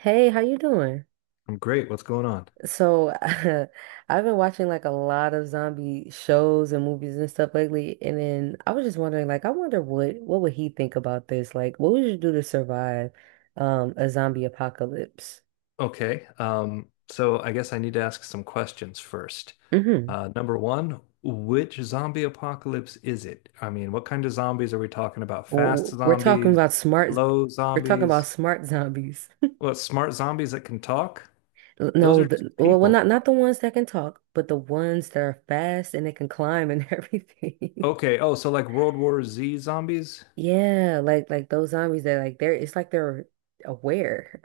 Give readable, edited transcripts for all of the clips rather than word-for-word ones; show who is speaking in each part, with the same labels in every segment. Speaker 1: Hey, how you doing?
Speaker 2: I'm great. What's going on?
Speaker 1: I've been watching like a lot of zombie shows and movies and stuff lately, and then I was just wondering, like, I wonder what would he think about this? Like, what would you do to survive a zombie apocalypse?
Speaker 2: Okay. So I guess I need to ask some questions first.
Speaker 1: Hmm.
Speaker 2: Number one, which zombie apocalypse is it? I mean, what kind of zombies are we talking about? Fast
Speaker 1: We're talking
Speaker 2: zombies,
Speaker 1: about
Speaker 2: slow zombies,
Speaker 1: smart zombies.
Speaker 2: what smart zombies that can talk? Those
Speaker 1: No,
Speaker 2: are just
Speaker 1: well,
Speaker 2: people.
Speaker 1: not the ones that can talk, but the ones that are fast and they can climb and everything.
Speaker 2: Okay. Oh, so like World War Z zombies?
Speaker 1: Yeah, like those zombies that like they're it's like they're aware.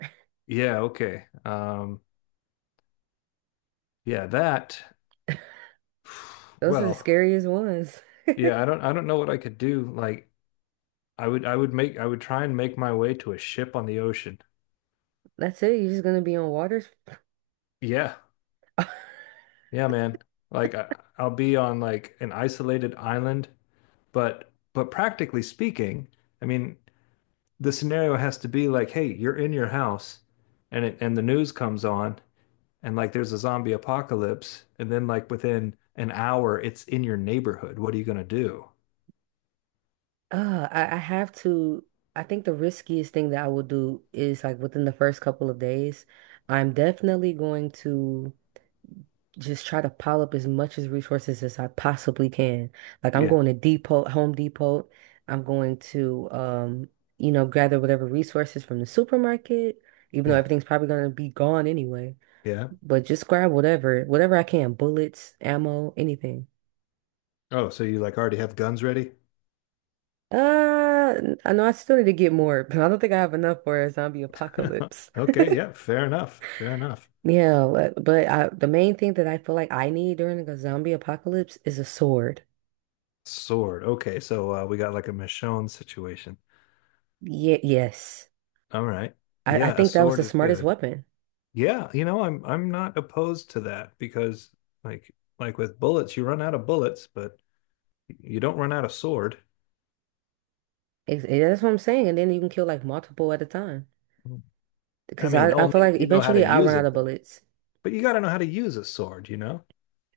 Speaker 2: Yeah, okay. Yeah, that
Speaker 1: Those are the
Speaker 2: well,
Speaker 1: scariest ones.
Speaker 2: yeah, I don't know what I could do. Like I would try and make my way to a ship on the ocean.
Speaker 1: That's it. You're just gonna be on water.
Speaker 2: Yeah. Yeah, man. Like I'll be on like an isolated island, but practically speaking, I mean, the scenario has to be like, hey, you're in your house and the news comes on and like there's a zombie apocalypse and then like within an hour it's in your neighborhood. What are you gonna do?
Speaker 1: I have to. I think the riskiest thing that I will do is like within the first couple of days, I'm definitely going to just try to pile up as much as resources as I possibly can. Like I'm
Speaker 2: Yeah.
Speaker 1: going to Depot, Home Depot. I'm going to you know, gather whatever resources from the supermarket, even though
Speaker 2: Yeah.
Speaker 1: everything's probably gonna be gone anyway.
Speaker 2: Yeah.
Speaker 1: But just grab whatever I can, bullets, ammo, anything.
Speaker 2: Oh, so you like already have guns ready?
Speaker 1: Uh, I know I still need to get more, but I don't think I have enough for a zombie apocalypse.
Speaker 2: Okay, yeah, fair enough. Fair enough.
Speaker 1: Yeah, but the main thing that I feel like I need during like, a zombie apocalypse is a sword.
Speaker 2: Sword. Okay, so we got like a Michonne situation.
Speaker 1: Yeah, yes.
Speaker 2: All right.
Speaker 1: I
Speaker 2: Yeah, a
Speaker 1: think that was
Speaker 2: sword
Speaker 1: the
Speaker 2: is
Speaker 1: smartest
Speaker 2: good.
Speaker 1: weapon.
Speaker 2: Yeah, I'm not opposed to that because like like with bullets, you run out of bullets, but you don't run out of sword.
Speaker 1: Yeah, that's what I'm saying. And then you can kill like multiple at a time.
Speaker 2: I
Speaker 1: Because
Speaker 2: mean,
Speaker 1: I feel
Speaker 2: only if
Speaker 1: like
Speaker 2: you know how to
Speaker 1: eventually I'll run
Speaker 2: use
Speaker 1: out
Speaker 2: it
Speaker 1: of
Speaker 2: though.
Speaker 1: bullets.
Speaker 2: But you got to know how to use a sword, you know?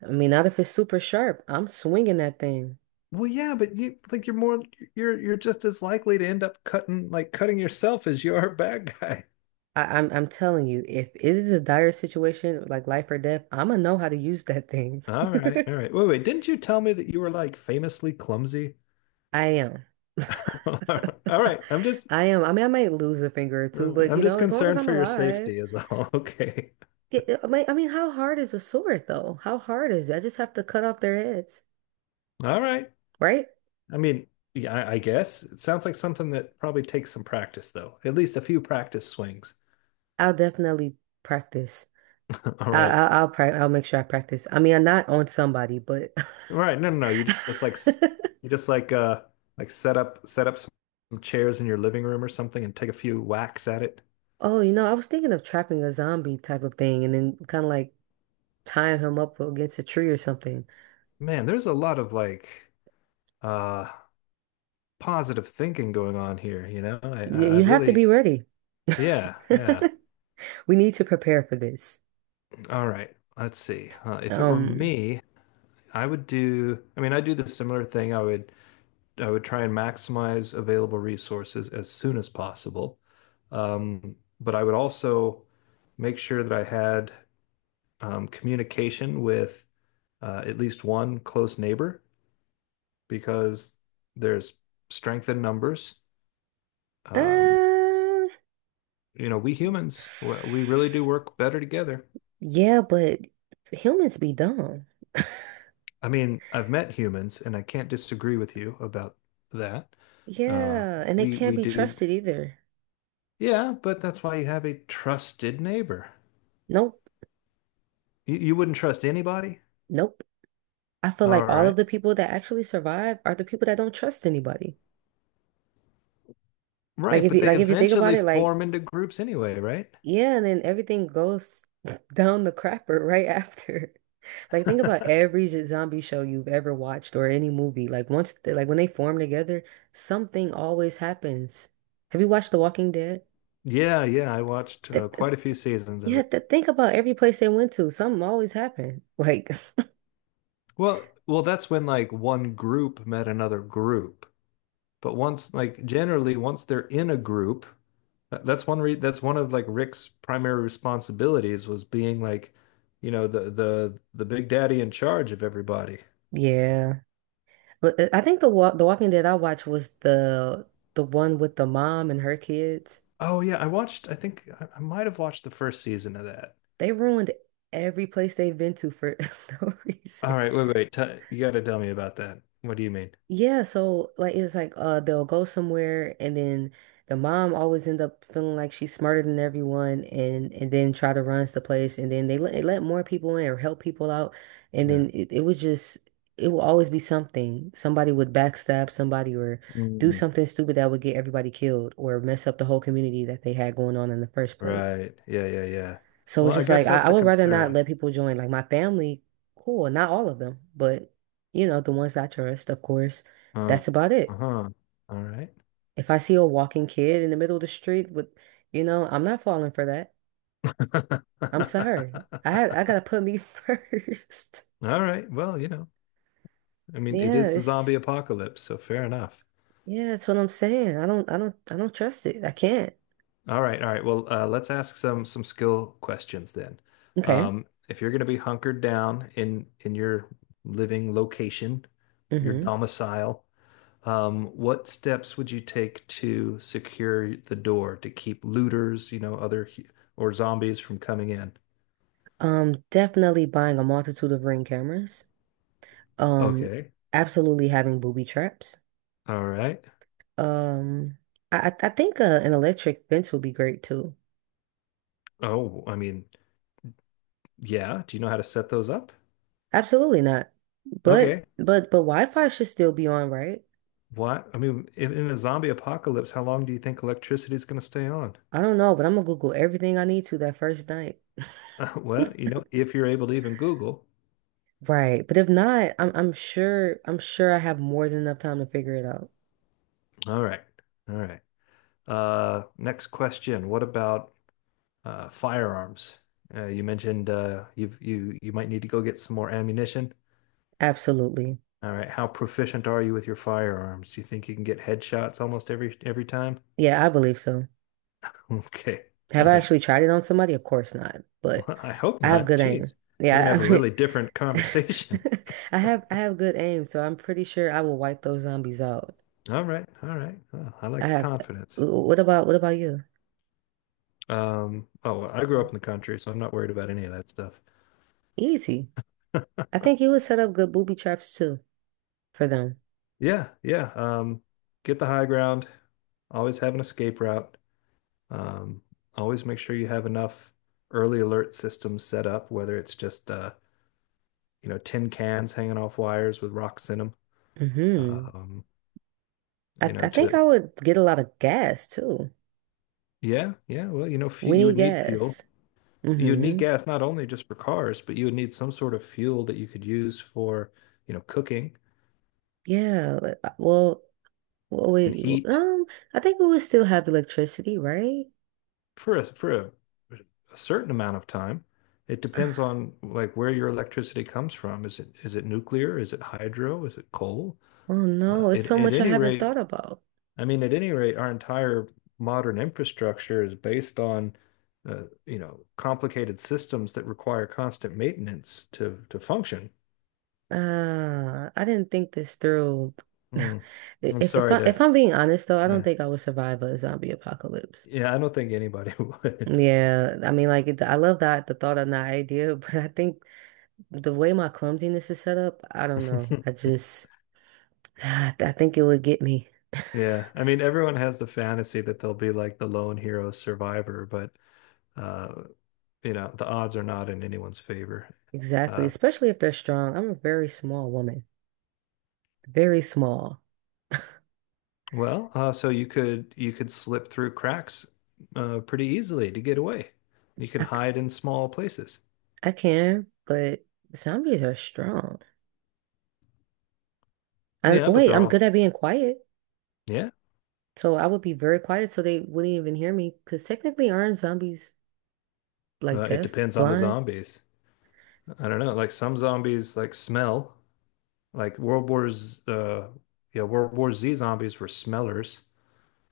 Speaker 1: I mean, not if it's super sharp. I'm swinging that thing.
Speaker 2: Well, yeah, but you like you're more you're just as likely to end up cutting yourself as you are a bad guy.
Speaker 1: I'm telling you, if it is a dire situation, like life or death, I'm gonna know how to use that thing.
Speaker 2: All right. All right. Wait, wait. Didn't you tell me that you were like famously clumsy?
Speaker 1: I am.
Speaker 2: All right. I'm just
Speaker 1: I am. I mean, I might lose a finger or two, but
Speaker 2: I'm
Speaker 1: you
Speaker 2: just
Speaker 1: know, as long as
Speaker 2: concerned
Speaker 1: I'm
Speaker 2: for your
Speaker 1: alive.
Speaker 2: safety is all. Okay.
Speaker 1: Yeah, I mean, how hard is a sword though? How hard is it? I just have to cut off their heads,
Speaker 2: All right.
Speaker 1: right?
Speaker 2: I mean, yeah, I guess it sounds like something that probably takes some practice though. At least a few practice swings.
Speaker 1: I'll definitely practice.
Speaker 2: All right.
Speaker 1: I'll I'll make sure I practice. I mean, I'm not on somebody, but
Speaker 2: All right. No, no, no. You just like s- you just like set up some chairs in your living room or something and take a few whacks at it.
Speaker 1: oh, you know, I was thinking of trapping a zombie type of thing, and then kind of like tying him up against a tree or something.
Speaker 2: Man, there's a lot of like uh positive thinking going on here, you know? I
Speaker 1: You have to be
Speaker 2: really
Speaker 1: ready.
Speaker 2: Yeah, yeah.
Speaker 1: We need to prepare for this.
Speaker 2: All right, let's see. If it were
Speaker 1: Um.
Speaker 2: me, I mean, I do the similar thing. I would try and maximize available resources as soon as possible. But I would also make sure that I had communication with at least one close neighbor because there's strength in numbers. Um,
Speaker 1: Uh,
Speaker 2: we humans, we really do work better together.
Speaker 1: Yeah, but humans be dumb.
Speaker 2: I mean, I've met humans, and I can't disagree with you about that. Uh,
Speaker 1: Yeah, and they
Speaker 2: we
Speaker 1: can't
Speaker 2: we
Speaker 1: be
Speaker 2: do,
Speaker 1: trusted either.
Speaker 2: yeah, but that's why you have a trusted neighbor.
Speaker 1: Nope,
Speaker 2: You wouldn't trust anybody.
Speaker 1: nope. I feel like
Speaker 2: All
Speaker 1: all
Speaker 2: right,
Speaker 1: of the people that actually survive are the people that don't trust anybody.
Speaker 2: right, but they
Speaker 1: If you think about
Speaker 2: eventually
Speaker 1: it, like
Speaker 2: form into groups anyway, right?
Speaker 1: yeah, and then everything goes down the crapper right after. Like think about every zombie show you've ever watched or any movie. Like like when they form together, something always happens. Have you watched The Walking Dead?
Speaker 2: Yeah, yeah, I watched
Speaker 1: That
Speaker 2: quite a few seasons
Speaker 1: You
Speaker 2: of it.
Speaker 1: have to think about every place they went to. Something always happened. Like,
Speaker 2: Well, that's when like one group met another group. But once, like generally, once they're in a group, that's one of like Rick's primary responsibilities was being like, the big daddy in charge of everybody.
Speaker 1: yeah. But I think the Walking Dead I watched was the one with the mom and her kids.
Speaker 2: Oh yeah, I think I might have watched the first season of that.
Speaker 1: They ruined every place they've been to for no
Speaker 2: All
Speaker 1: reason.
Speaker 2: right, wait, wait. T You got to tell me about that. What do you mean?
Speaker 1: Yeah, so like it's like they'll go somewhere and then the mom always end up feeling like she's smarter than everyone and then try to runs the place and then they let more people in or help people out and
Speaker 2: Yeah.
Speaker 1: then it would just it will always be something. Somebody would backstab somebody or do
Speaker 2: Mm,
Speaker 1: something stupid that would get everybody killed or mess up the whole community that they had going on in the first place.
Speaker 2: right. Yeah, yeah, yeah.
Speaker 1: So
Speaker 2: Well,
Speaker 1: it's
Speaker 2: I
Speaker 1: just like
Speaker 2: guess that's
Speaker 1: I
Speaker 2: a
Speaker 1: would rather not
Speaker 2: concern.
Speaker 1: let people join. Like my family, cool, not all of them, but you know, the ones I trust, of course,
Speaker 2: Uh,
Speaker 1: that's about it.
Speaker 2: uh-huh. All right.
Speaker 1: If I see a walking kid in the middle of the street with, you know, I'm not falling for that. I'm sorry. I gotta put me first.
Speaker 2: All right. Well, I mean, it
Speaker 1: Yeah,
Speaker 2: is the zombie
Speaker 1: it's
Speaker 2: apocalypse, so fair enough.
Speaker 1: yeah, that's what I'm saying. I don't trust it. I can't.
Speaker 2: All right, all right. Well, let's ask some skill questions then.
Speaker 1: Okay.
Speaker 2: If you're going to be hunkered down in your living location, your
Speaker 1: Hmm.
Speaker 2: domicile, what steps would you take to secure the door to keep looters, other or zombies from coming in?
Speaker 1: Definitely buying a multitude of ring cameras. Um,
Speaker 2: Okay.
Speaker 1: absolutely having booby traps.
Speaker 2: All right.
Speaker 1: Um, I think an electric fence would be great too.
Speaker 2: Oh, I mean, yeah. Do you know how to set those up?
Speaker 1: Absolutely not. But
Speaker 2: Okay.
Speaker 1: but but Wi-Fi should still be on, right?
Speaker 2: What? I mean, in a zombie apocalypse, how long do you think electricity is going to stay on?
Speaker 1: I don't know, but I'm gonna Google everything I need to that first night.
Speaker 2: Well, if you're able to even Google.
Speaker 1: Right. But if not, I'm sure I have more than enough time to figure it out.
Speaker 2: All right. All right. Next question. What about firearms? You mentioned you might need to go get some more ammunition.
Speaker 1: Absolutely.
Speaker 2: All right. How proficient are you with your firearms? Do you think you can get headshots almost every time?
Speaker 1: Yeah, I believe so.
Speaker 2: Okay.
Speaker 1: Have
Speaker 2: All
Speaker 1: I
Speaker 2: right.
Speaker 1: actually tried it on somebody? Of course not. But
Speaker 2: Well, I hope
Speaker 1: I have
Speaker 2: not.
Speaker 1: good aim.
Speaker 2: Jeez. We're gonna have
Speaker 1: Yeah,
Speaker 2: a
Speaker 1: I
Speaker 2: really
Speaker 1: mean
Speaker 2: different conversation.
Speaker 1: I have good aim, so I'm pretty sure I will wipe those zombies out.
Speaker 2: All right. All right. Well, I like
Speaker 1: I
Speaker 2: the
Speaker 1: have.
Speaker 2: confidence.
Speaker 1: What about you?
Speaker 2: Oh, well, I grew up in the country, so I'm not worried about any of that stuff.
Speaker 1: Easy. I think you would set up good booby traps too for them.
Speaker 2: Yeah, yeah. Get the high ground. Always have an escape route. Um, Always make sure you have enough early alert systems set up, whether it's just tin cans hanging off wires with rocks in them.
Speaker 1: Hmm.
Speaker 2: Um, you
Speaker 1: I
Speaker 2: know,
Speaker 1: I think
Speaker 2: to
Speaker 1: I would get a lot of gas too.
Speaker 2: Yeah, yeah. Well,
Speaker 1: We
Speaker 2: you
Speaker 1: need
Speaker 2: would need fuel.
Speaker 1: gas.
Speaker 2: You would need
Speaker 1: Hmm.
Speaker 2: gas not only just for cars, but you would need some sort of fuel that you could use for, cooking
Speaker 1: Yeah. Well,
Speaker 2: and
Speaker 1: wait. w-
Speaker 2: heat
Speaker 1: Um, I think we would still have electricity, right?
Speaker 2: for a certain amount of time. It
Speaker 1: Uh,
Speaker 2: depends on like where your electricity comes from. Is it nuclear? Is it hydro? Is it coal?
Speaker 1: Oh no, it's so
Speaker 2: At
Speaker 1: much I
Speaker 2: any
Speaker 1: haven't
Speaker 2: rate,
Speaker 1: thought about.
Speaker 2: our entire modern infrastructure is based on complicated systems that require constant maintenance to function.
Speaker 1: I didn't think this through.
Speaker 2: Hmm. I'm
Speaker 1: If if
Speaker 2: sorry
Speaker 1: I if
Speaker 2: to
Speaker 1: I'm being honest though, I don't
Speaker 2: Yeah,
Speaker 1: think I would survive a zombie apocalypse.
Speaker 2: yeah, I don't think anybody would.
Speaker 1: Yeah, I mean, like, I love that the thought and the idea, but I think the way my clumsiness is set up, I don't know. I just, I think it would get me.
Speaker 2: Yeah, I mean, everyone has the fantasy that they'll be like the lone hero survivor, but uh, the odds are not in anyone's favor.
Speaker 1: Exactly.
Speaker 2: Uh,
Speaker 1: Especially if they're strong. I'm a very small woman, very small.
Speaker 2: well, so you could slip through cracks pretty easily to get away. You can
Speaker 1: I, c-
Speaker 2: hide in small places.
Speaker 1: I can, but zombies are strong. And
Speaker 2: Yeah, but
Speaker 1: wait,
Speaker 2: they're
Speaker 1: I'm good
Speaker 2: all
Speaker 1: at being quiet.
Speaker 2: yeah.
Speaker 1: So I would be very quiet so they wouldn't even hear me because technically aren't zombies like
Speaker 2: It
Speaker 1: deaf,
Speaker 2: depends on the
Speaker 1: blind?
Speaker 2: zombies. I don't know. Like some zombies like smell. Like World War's yeah, World War Z zombies were smellers.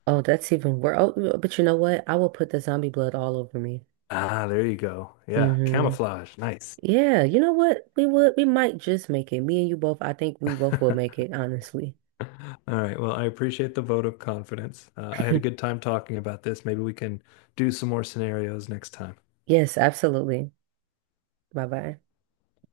Speaker 1: Oh, that's even worse. Oh, but you know what? I will put the zombie blood all over me.
Speaker 2: Ah, there you go. Yeah,
Speaker 1: Mm-hmm.
Speaker 2: camouflage. Nice.
Speaker 1: Yeah, you know what? We might just make it. Me and you both, I think we both will make it, honestly.
Speaker 2: All right. Well, I appreciate the vote of confidence. I had a good time talking about this. Maybe we can do some more scenarios next time.
Speaker 1: Yes, absolutely. Bye bye.